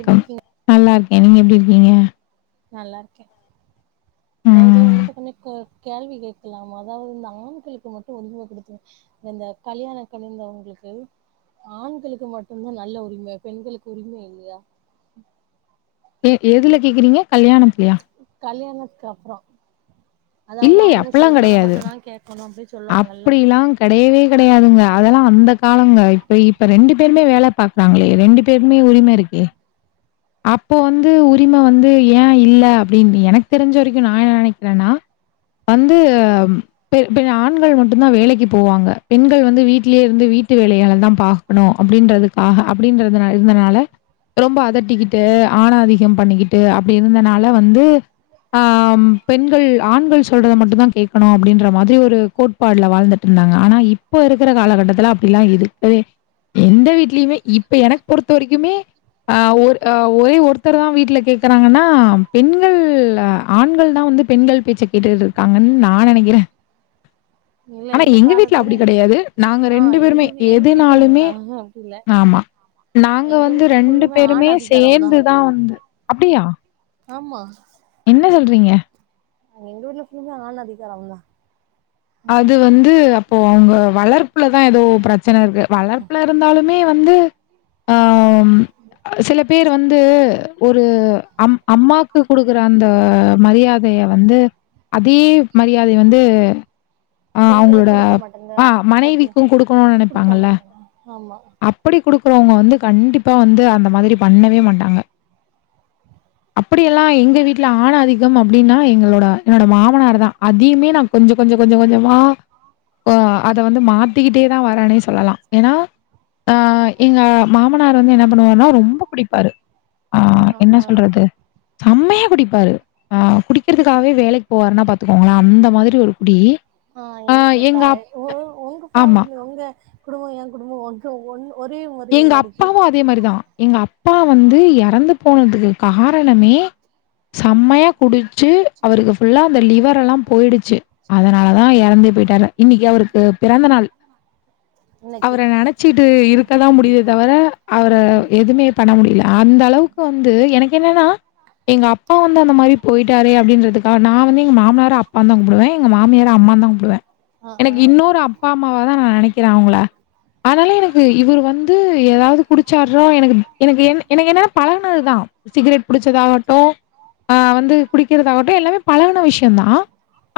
எப்டி இருக்கீங் நல்லா இருக்கே நீங்க எப்டி இருக்கீங்க நல்லா இருக்கே அதாவது ம். உங்கள்ட்ட கொஞ்ன க கேள்வி கேக்கலாமா அதாவது இந்த ஆண்களுக்கு மட்டு உரிம கொடுத்திங்க இந்த கல்யாண கலிந்தவங்களுக்கு ஆண்களுக்கு மட்டுந்தா நல்ல உரிம பெண்களுக்கு உரிம இல்லையா ஏ எதுல கேக்குறீங்க கல்யாணத்லையா கல்யாணத்க்கு அப்புறோ அதாவது அவுங்க சொல்றத மட்டுந்தா கேக்கணு அப்டி சொல்லுவாங்கல்ல அப்டிலாங் கெடையவே கெடையாதுங்க அதெல்லா அந்த காலங்க இப்ப இப்ப ரெண்டு பேருமே வேல பாக்குறாங்களே ரெண்டுப் பேருமே உரிம இருக்கே அப்ப வந்து உரிம வந்து ஏ இல்ல அப்டின்னி எனக்கு தெரிஞ்ச வரைக்கு நா என்ன நெனைக்கிறேன்னா வந்து இப்ப பெ ஆண்கள் மட்டுந்தா வேலைக்கி போவாங்க பெண்கள் வந்து வீட்லேயே இருந்து வீட்டு வேலைகளதா பா க்கனு அப்டின்றதுக்காக அப்டின்றது நா இருந்தனால ரொம்ப அது ட்டு ஆண் ஆதிக்க பண்ணிக்கிட்டு அப்டி இருந்தனால வந்து அ பெண்கள் ஆண்கள் சொல்றத மட்டுந்தா கேக்கணு அப்டின்ற மாதிரி ஒரு கோட் பாட்ல வாழ்ந்துட்ருந்தாங்க ஆனா இப்ப இருக்கிற காலகட்டத்துல அப்டில்லா இருக்கவே எந்த வீட்லயுமே இப்ப எனக்கு பொறுத்த வரைக்குமே ஆ ஒரு அ ஒரே ஒருத்தர் தா வீட்ல கேக்குறாங்கன்னா பெண்கள் ஆண்கள் தா வந்து பெண்கள் பேச்ச கேட்டுட்டு இருக்காங்கன் நா நெனைக்கிறே இல்ல ஆனா இந்த எங்க வீட்ல அப்டி காலத்துல கடையாது நாங்க ஆ ரெண்டு எங்க பேருமே வீ எங்க வீட்லயு எதுனாலுமே அப்டித்தா அப்டி இல்ல ஆமா நாங்க எங்க வந்து வீட்ல ரெண்டு ஃபுல்லுமே பேருமே ஆண் அதிகாரம்தா சேர்ந்துதா வந்து அப்டியா ஆமா என்ன சொல்றீங்க எங்க வீட்ல ஃபுல்லா ஆண் அதிக்காரந்தா அது வந்து அ ப்போ அவுங்க வளர்ப்புலதா ஏதோ பிரச்சன இருக்கு வளர்ப்புல இருந்தாலுமே வந்து ஆம் சில பேர் வந்து ஒரு அம் அம்மாக்கு கொடுக்குற அந்த மரியா தைய வந்து அதே மரியாதைய வந்து ஆ பெண்களுக்கு அவங்களோட குடுக்க மாட்டாங்க ஆ கேட்கல மனைவிக்கு கொடுக்கணு குடுக்க நெனைப்பாங்கல்ல மாட்டாங்க ஆமா அப் அப்டி கொடுக்குறவங்க வந்து கண்டிப்பா வந்து அந்த மாதிரி பண்ணவே மாட்டாங்க அப்டியெல்லா எங்க வீட்லா ஆண் ஆதிக்கம் அப்டின்னா எங்களோட என்னோட மாமனார் தா அதையுமே நா கொஞ்சொ கொஞ்சொ கொஞ்சொ கொஞ்சமா ஆ அத வந்து மாத்திக்கிட்டே தான் வரானே சொல்லலாம் ஏன்னா ஆ எங்க மாமனார் வந்து என்ன பண்ணுவாருன்னா ரொம்ப குடிப்பாரு ஆ என்ன சொல்றது செம்மையா குடிப்பாரு ஆ குடிக்கிறதுக்காகவே வேலைக்கு போவாருன்னா பாத்துக்கோங்களேன் அந்த மாதிரி ஒரு குடி ஆ ஒ க எங்க எ அப் உங் உங்க ஆமா. பேமிலி உங்க குடும்பம் என் குடும்பம் ஒன்று ஒண்ணு எங்க அப்பாவும் அதே மாரிதான் எங்க அப்பா வந்து இறந்து போனதுக்கு காரணமே செம்மையா குடிச்சு அவருக்கு ஃபுல்லா அந்த லிவரெல்லாம் போய்டுச்சு அதனால தான் இறந்து போயிட்டாரு இன்னைக்கி அவருக்கு பிறந்த நாள் ஆ அவர நினைச்சிட்டு இருக்கதான் முடியுது தவிர அவர எது எதுவுமே பண்ண முடில அந்தக் அளவுக்கு வந்து எனக்கு என்னன்னா எங்க அப்பா வந்து அந்த மாரி போயிட்டாரே அப்டின்றதுக்காக நான் வந்து எங்க மாமனார அப்பா தான் கும்பிடுவேன் எங்க மாமியார அம்மா தான் குப்பிடுவேன் ஆ ஆ எனக்கு இன்னொரு அப்பா அம் ம்மாவா தான் நான் நினைக்கிறேன் அவங்கள அதனால எனக்கு இவரு வந்து ஏதாவது குடிச்சாறா எனக்கு எனக்கு என் எனக்கு என்னன்ன பழகுனதுதான் சிகரெட் புடிச்சதாகட்டும் அ வந்து குடிக்கிறதாகட்டும் எல்லாமே பழகன விஷயம்தான்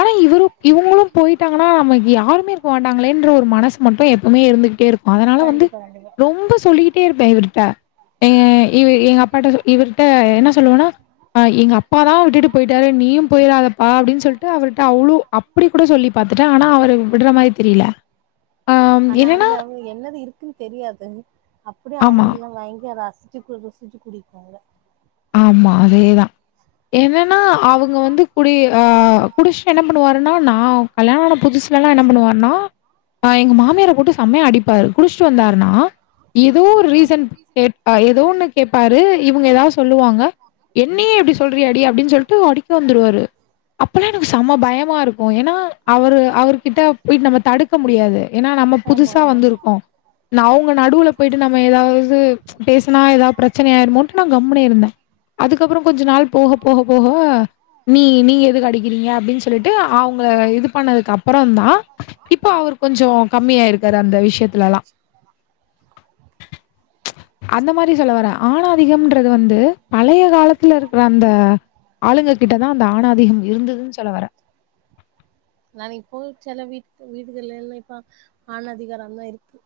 ஆனா இவரு இவங்களும் போயிட்டாங்கன்னா நமக்கு யாருமே இருக்க மாட்டாங்களேன்ற ஒரு மனசு மட்டும் எப்பவுமே இருந்துகிட்டே இருக்கும் அதனால வந்து கண்டிப்பா கண்டிப்பா ரொம்ப சொல்லிட்டே இருப்பேன் இவர்கிட்ட எ இ எங்க அப்பாட்ட இவர்ட்ட என்ன சொல்லுவனா ஆ எங்க அப்பாதான் விட்டுட்டு போயிட்டாரு நீயும் போயிராதப்பா அப்டின்னு சொல்லிட்டு அவர்கிட்ட அவ்ளோ அப் அப்டி கூட சொல்லி பார்த்துட்டேன் ஆனா அவர் விடுற மாரி தெரில ஆனா அதுலா அவங்க என்னது இருக்குன்னு தெரியாது அப்டியே அவங்க ஆமா, எல்லாம் பயங்கர ராசி சிக்குள்ள ரசிச்சு குடிக்காத ஆமா அதேதான் என்னன்னா அவங்க வந்து குடி அ குடிச்சி என்ன பண்ணுவாருன்னா நா கல்யாணம் ஆன புதுசுலால்லாம் என்ன பண்ணுவாருனா ஆ எங்க மாமியார போட்டு செம்மையா அடிப்பாரு குடிச்சுட்டு வந்தாருனா ஏதோ ஆ ஒரு ஆ ரீசன் கேட்ப ஏதோன்னு கேப்பாரு இவங்க ஏதாவுது சொல்லுவாங்க என்னயே எப்டி சொல்றியா அடி அப்டின்னு சொல்லிட்டு அடிக்க வந்துடுவாரு அப்பல்லாம் எனக்கு செம பயமா இருக்கும் ஏன்னா அவரு அவர்கிட்ட போய் நம்ம தடுக்க முடியாது ஏன்னா நம்ம ஆமா புதுசா ஆமா வந்திருக்கோம் நா அவுங்க நடுவுல போயிட்டு நம்ம ஏதாவது பேசனா ஏதாவது பிரச்சனை ஆயிருமோன்ட்டு நான் கம்னு இருந்தே அதுக்கப்றோ கொஞ்ச நாள் போக போக போக நீ நீங்க எதுக்கு அடிக்கிறீங்க அப்டின்னு சொல்லிட்டு அவங்கள இது பண்ணதுக்கு அப்பறம் தான் இப்போ அவர் கொஞ்சோ கம்மியாயிருக்காரு அந்த விஷயத்துலல்லாம் அந்த மாரி சொல்ல வரேன் ஆண் அதிகம்ன்னு அது வந்து பழைய காலத்துல இருக்கிற அந்த ஆளுங்க கிட்டதான் அந்த ஆணாதிகம் இருந்ததுன்னு சொல்ல வரேன் நான் இப்போ சில வீட்டு வீடுகள் எல்லாம் இப்ப ஆண் அதிகாரம் தான் இருக்கு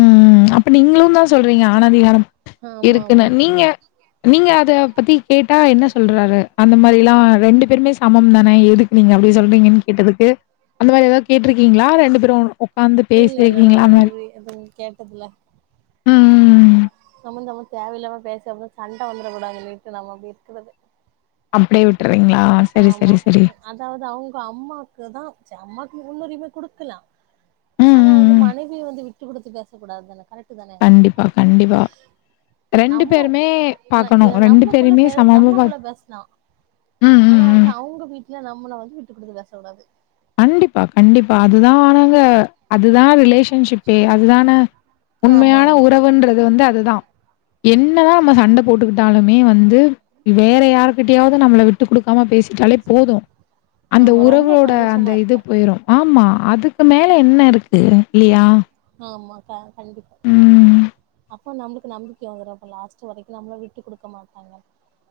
ம் அப்ப நீங்களும் தான் சொல்றீங்க ஆணதிகாரம் ஆமா ஆமா இருக்குன்னு நீங்க நீங்க அதா பத்தி கேட்டா என்ன சொல்றாரு அந்த மாரில்லாம் ரெண்டு பேருமே சமம் தானே எதுக் நீங்க அப்டி சொல்றீங்கன் கேட்டதுக்கு அந்த மாரி ஏதாது கேட்டிருக்கீங்களா ரெண்டு பேரும் உ உக்காந்து இல்ல இல்ல நா பேசிருக்கீங்ளா அத அந்த மாரி எதுவு கேட்டதுல ம் ம் ம் சமந்தமு தேவயில்லாம [unintelligible] சண்ட வந்துர கூடாதுன்ட்டு நம்ம அப்டி இருக்குறது அப்டியே விட்டுறிங்ளா செரி செரி செரி அதாவ்து அவுங்க அம்மாக்கு தா ச அம்மாக்கு முன்னுரிமை குடுக்கலா ம், ஆனா ம், வந்து ம். மனைவிய வந்து விட்டு குடுத்து பேச கூடாது தானே கரெட் கண்டிப்பா கண்டிப்பா ரெண்டு நம்ம பேருமே ந பாக்கணு எ ரெண்டு நம்மக்குள்ள பேருமே பே சமமா நம்மக்குள்ள பாத் பேசலா ம், ஆனா ம், ம். வந்து அவுங்க வீட்ல நம்மள வந்து விட்டு குடுத்து பேச கூடாது கண்டிப்பா கண்டிப்பா அதுதா [unintelligible] அதுதா ரிலேஷன்ஷிப்பே அதுதான ஆமா உண்மையான ஆமா உறவுன்றது வந்து அதுதா என்னதா நம்ம சண்ட போட்டுக்குட்டாலுமே வந்து வேற யாருகிட்டயாது நம்மள விட்டு குடுக்காம பேசிட்டாலே போது அந்த ஆமா ரொம்ப உறவுக இந்த அந்த சந்தோஷமா இது இருக்கு போயிரு ஆம்மா அதுக்கு மேல என்னருக்கு இல்லியா ஆமா கா கண்டிப்பா அப்போ நம்ளுக்கு நம்பிக்க வந்துரு இப்ப லாஸ்ட் வரைக்கு நம்மள விட்டு குடுக்க மாட்டாங்க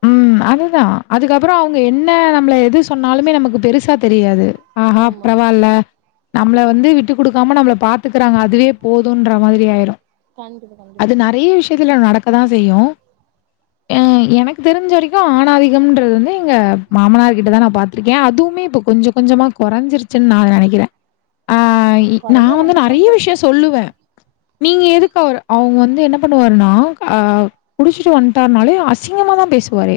ம் அதுதா அதுக்கப்பறொ அவுங்க என்ன நம்மள எது சொன்னாலுமே நமக்கு பெரு சா தெரியாது ஆஹா ஆமா பரவால்ல நம்மள வந்து விட்டு குடுக்காம நம்மள பாத்துக்குறாங்க அதுவே போதுன்ற மாதிரி ஆயிரு கண்டிப்பா அது கண்டிப்பா நெறைய விஷ்யத்துல நடக் கதா செய்யு எனக்கு தெருஞ்ச வரைக்கு ஆணாதிகம்ன்றது வந்து எங்க மாமனார் கிட்ட தா நா பாத்துருக்கே அதுவுமே இப்ப கொஞ்சொ கொஞ்சமா கொறஞ்சிருச் சுன் நா நெனக்கிறே ஆ ம் நா கொறஞ்சா வந்து ரொம்ப நெறைய சந்தோஷோ விஷ்யொ சொல்லுவே நீங்க எதுக்கு அவர் அவுங்க வந்து என்ன பண்ணுவாருன்னா குடிச்சுட்டு வந் ட்டார்னாலே அசிங்கமா தா பேசுவாரே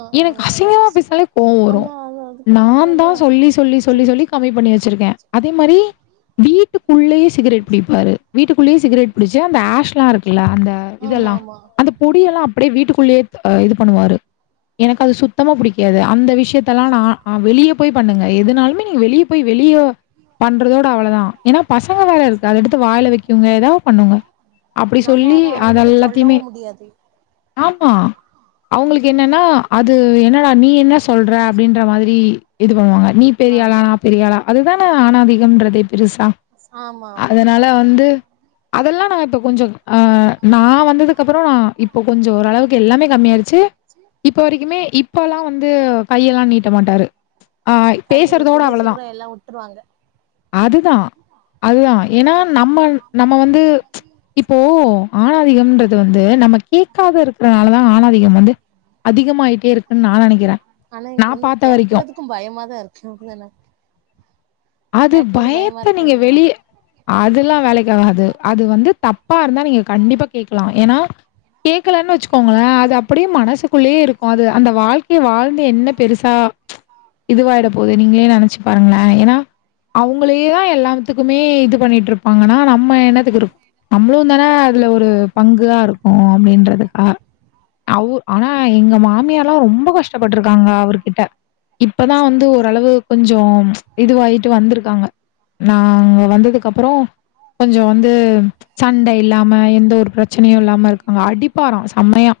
ஆ ஆ எனக்கு அசிங்கமா பேசுனாலே கோவ் வரு ஆனா அது அதுக்கு நா அது தா வந்து சொல்லி சொல்லி சொல்லி சொல்லி கம்மி பண்ணி வச்சுருக்கே அதே மாரி வீட்டு குள்ளயே சிகரெட் புடிப்பாரு வீட்டுக்குள்ளயே சிகரெட் புடிச்சு அந்த ஆஷ்லா இருக்குல்ல அந்த ஆமா இதெல்லா ஆமா அந்த பொடி யெல்லா அப்டே வீட்டு குள்ளயே அ இது பண்ணுவாரு எனக்கு அது சுத் தமா புடிக்காது அந்த விஷ்யத்த லா நா வெளியெ போய் பண்ணுங்க எதுனாலுமே நீங்க வெளியெ போய் வெளிய பண்றதோட அவ்ளதா ஏன்னா பசங்க வேற இருக்கு அத எடுத்து வாய்ல வெக்குங்க ஏதாது பண்ணுங்க அப்டி நம்ம சொல்லி வேற அவங்கள்ட்ட அத போய் எல்லாத்யுமே சொல்லவு முடியாது ஆம்மா அவுங்களுக்கு என்னன்னா அது என்னடா நீ என்ன சொல்ற அப்டின்ற மாதிரி இது பண்ணுவாங்க நீ பெரியாளா ஆமா நா பெரியாளா அதுதான ஆணாதிகம்றதே பெருசா ஆமா ஆமா அதுனால த வந்து அதெல்லா நா இப்ப கொஞ்சொ ஆ நா வந்ததுக்கு அப்பறொ நா இப்ப கொஞ்சொ ஓரளவுக்கு எல்லாமே கம்மியாடுச்சு [unintelligible] இப்போ வரைக்குமே இப்பல்லா வந்து கை எல்லா நீட்ட மாட்டாரு அ ம் கண்டிப்பா பேசுறதோட கூடிய சீக்கரொ எல்லா வுட்ருவாங்க அதுதா அதுதா ஏன்னா நம்ம நம்ம வந்து இப்போ ஆணாதிகம்றது வந்து நம்ம கேக்காதுருக்றனால தா ஆணாதிகம் வந்து அதிக மாயிட்டே இருக்குன்னு நா நெனகிறே நா பாத்த வரிக்கு கும் பயமா தா இருக்கும் தான அது பயமா பயத்த இருக்கா நீங்க இல்லையா வெளிய அதுல்லா வேலைக்கு ஆகாது அது வந்து தப்பா இருந்தா நீங்க கண்டிப்பா கேக்கலா ஏனா கேக்கலன்னு வச்சுகோங்களே அது அப்டியே மனசுகுள்ளயே இருக்கு அது அந்த வாழ்க்கை வாழ் வந்து என்ன பெருசா இதுவாயிட போகுது நீங்களே நெனச்சு பாருங்களே ஏனா அவுங்களே தா எல்லாத்துக்குமே இது பண்ணிட்ருப்பாங்கன்னா நம் நம்ம என்னத்துக்கு இருக் நம்ளுந்தான அதுல ஒரு பங்கா இருக்கோ அப்படின்றதுக்கா அவு ஆனா எங்க மாமியார்லா ரொம்ப கஷ்டபட்ருக்காங்க அவரு கிட்ட இப்பதா வந்து ஓரளவு கொஞ்சோ இதுவாயி ந்துருக்காங்க நா இங்க வந்ததுக்கு அப்புறோ கொஞ்சோ வந்து சண்டை இல்லாம எந்த ஒரு பிரச்சனையு இல்லாம இருக்காங்க அடி ப்பாறா செம்மையா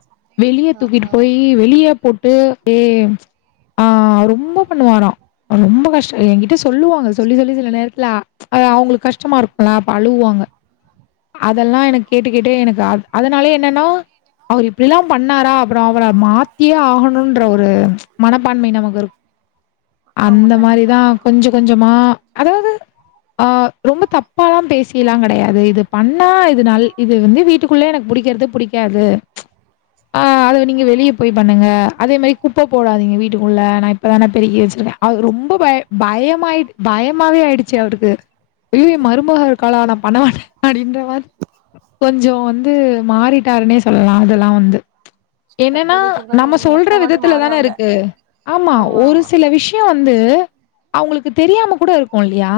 வெளிய ஆ தூக்கிட்டு ஆ போயி யி வெளிய போட்டு அப்டியே ஆ ரொம்ப பண்ணுவாரா ரொம்ப கஷ்டோ என்கிட்ட சொ சொல்லுவாங்க சொல்லி சொல்லி செல நேரத்துல அது அவங்களுக் கஷ்டமா இருக்குல்ல அப்ப அழுவாங்க அதெல்லா எனக் கேட்டுக்கேட்டே எனக்கு அ அதனாலே என்னென்னா அவர் இப்டில்லா பண்ணாரா அப்புறோ அவர மாத்தியே ஆகணுன்ற ஒரு மனப்பான்மை நமக்கு இருக் ஆமா அந்த கண்டிப்பா மாரிதா கொஞ்ச கொஞ்சமா அதாவ்து ஆ ரொம்ப தப்பாலா பேசில்லா கெடையாது இது பண்ணா இது நல் இது வந்து வீட் டுக்குள்ள எனக்கு பிடிக்கிறது பிடிக்காது ஆ அது நீங்க வெளியே போயி பண்ணுங்க அதே மாதி குப்ப போடாதீங்க வீட்டுக்குள்ள நா இப்ப தான பெருக்கி வச்சுருக்கே அது ரொம்ப பயோ பயமாயிட் பயமாவே ஆயிடுச்சு அவருக்கு ஐய்யய்யோ எ மருமக இரு காளா நா பண்ண மாட்டே அப்படின்ற மாதி கொஞ்சோ வந்து மாறிட்டாருன்னே சொல்லலா அதெல்லா வந்து க என்னன்னா கூடிய சீக்கிரோ நம்ம சொல்ற மொத்தமாட்டு விதத்துல தான மாறுவாங்க இருக்கு ஆமா ஒரு சில விஷ் யோ வந்து அவங்ளுக்கு தெரியாம கூட இருக்கு இல்லையா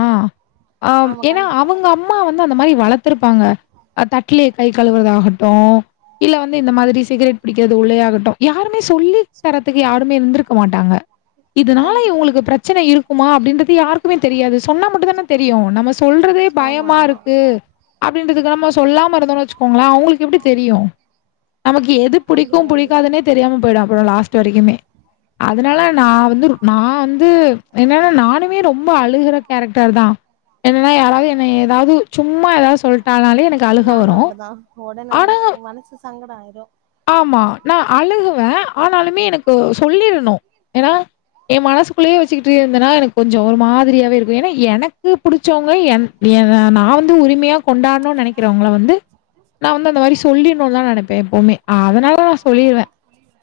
ஆம் ஆமா ஏனா கண்டிப்பா அவுங்க அம்மா வந்து அந்த மாரி வளத்துருப்பாங்க அ தட்லே கை கழுவுறதாகட்டு இல்ல வந்து இந்த மாதிரி சிகரெட் பிடிக்கிறது உள்ளேயே ஆகட்டு யாருமே சொல்லி தரத்துக்கு யாருமே இருந்திருக்க மாட்டாங்க இதனால கண்டிப்பா இவங்ளுக்கு பிரச்சன இருக்குமா அப்டின்றது யாருக்குமே தெரியாது சொன்னா மட்டு தான தெரியு நம்ம சொல்றதே ஆமா பயமா ஆமா இருக்கு அப்டின்றதுக்கு நம்ம சொல்லாம இருந்தோன் வச்சுக்கோங்களே அவங்ளுக்கு எப்டி தெரியு நமக்கு எது புடிக்கு கண்டிப்பா கண்டிப்பா புடிக்காதுன்னே தெரியாம போயிடு அப்புறோ லாஸ்ட் வரைக்குமே அதனால நா வந்து நா வந்து என்னன்னா நானுமே ரொம்ப அழுகுற கேரக்டர் தா என்னன்னா யாராவது என்ன ஏதாது சும்மா ஏதாது சொல்ட்டனாலே எனக் நானு அப்டிதா ஒடனே மனசு சங்கடோ ஆயிரு ஆமா நா அழுகுவே ஆனாலுமே எனக்கு சொல்லிரணு ஏனா எ மனசுக்குள்ளயே வச்சுக்கிட்டு இருந்தேனா எனக்கு கொஞ்சோ ஒரு மாதிரியாவே இருக்கு ஏனா எனக்கு புடிச்சவங்க என் என்ன நா வந்து உரிமையா கொண்டாடுணுன்னு நெனைக்கிறவங்கள வந்து நா வந்து அந்த மாரி சொல்லிருணுன்லா நெனைப்பே எப்பவுமே அதனால நா சொல்லிருவே சொல்லிருவே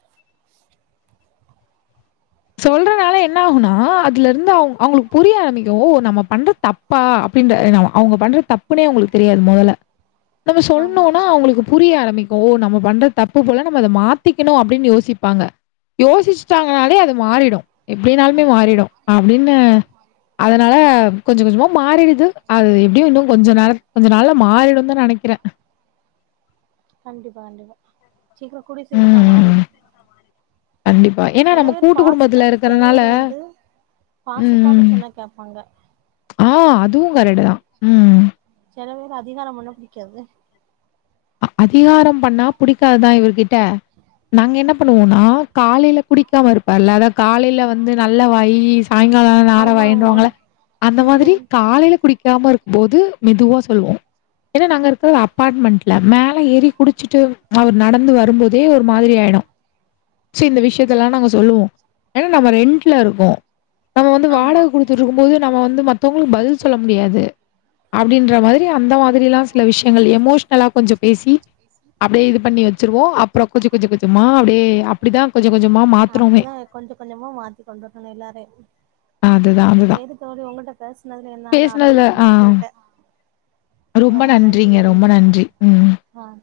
சொல்றதுனால என்ன ஆகனோ அதுல இருந்து அவு அவுங்ளுக்கு புரிய ஆரம்பிக்கு ஓ நம்ம பண்ற தப் பா அப்படின்ற எனவா அவுங்க பண்ற தப்புனே அவங்ளுக்கு தெரியாது மொதல்ல நம்ம ஆமா சொல்னுனா அவங்ளுக்கு புரிய ஆரம்பிக் ஓ நம்ம பண்ற தப்பு போல நம்ம அதை மாத்திக்கணும் அப்டின்னு யோசிப்பாங்க யோசிச்சிட்டாங்கனாலே அது மாறிடும் எப்டினாலுமே மாறிடும் அப்டின்னு அதனால கொஞ்சம் கொஞ்சமா மாறிடுது அது எப்டி யும் இன்னும் கொஞ்ச நேரம் கொஞ்ச நாள்ல மாறிடும் தான் நினைக்கிறேன் கண்டிப்பா கண்டிப்பா சீக்கிரம் குடி சீக்கிரத்துல மாறிடு கண்டிப் ஏன்னா நம்ம பேர் கூட்டு குடும்பத்துல பாசத்த சில இருக்கறனால பேர் வந்து பாசத்தால உம் சொன்னா கேப்பாங்க ஆஹ் அதுவும் கரட்டு தான் உம் சில பேர் அதிகாரம் பண்னா பிடிக்காது அதிகாரம் பண்ணா புடிக்காத இவர் கிட்ட நாங்க என்ன பண்ணுவோம்னா காலையில குடிக்காம இருப்பார்ல அதாவ காலையில வந்து நல்ல வாயி சாயங்காலம் நார ஆமா ஆமா வாயினுவாங்கள அந்த மாதிரி காலையில குடிக்காம இருக் போது மெதுவா சொல்லுவோம் ஏன்னா நாங்க இருக்கிற அபார்ட்மெண்டுல மேல எரி குடிச்சுட்டு அவர் நடந்து வரும்போதே ஒரு மாதிரி ஆயிடும் சி இந்த விஷயத்த எல்லாம் நாங்க சொல்லுவோம் ஏன்னா நம்ம ரெண்டுல இருக்கோம் நம்ம வந்து ஆமா வாடகை குடுத்து திருக்கும் போது நம்ம வந்து மற்றவங்களுக்கு பதில் சொல்ல முடியாது அப்டின்ற மாதிரி அந்த மாதிரிலாம் சில விஷயங்கள் எமோஷனலா கொஞ்சம் பேசி அப்டியே இது பண்ணி வச்சிருவோம் அப்புறம் கொஞ்சி கொஞ்சி கொஞ்சமா அப்டியே அப்டிதான் கொஞ்சம் கொஞ்சமாக மாத்துனோமே கொஞ்சம் கொஞ்சமா மாத்தி கொண்டரணும் எல்லாரே அதுதான் அதுதான். செரி தோழி உங்ககிட்ட பேசுனதுல நா நறைய பேசினதுல ஆ விஷயம் கத்துக்கிட்டேன் ரொம்ப நன்றிங்க ரொம்ப நன்றி ஹம் ஆஹ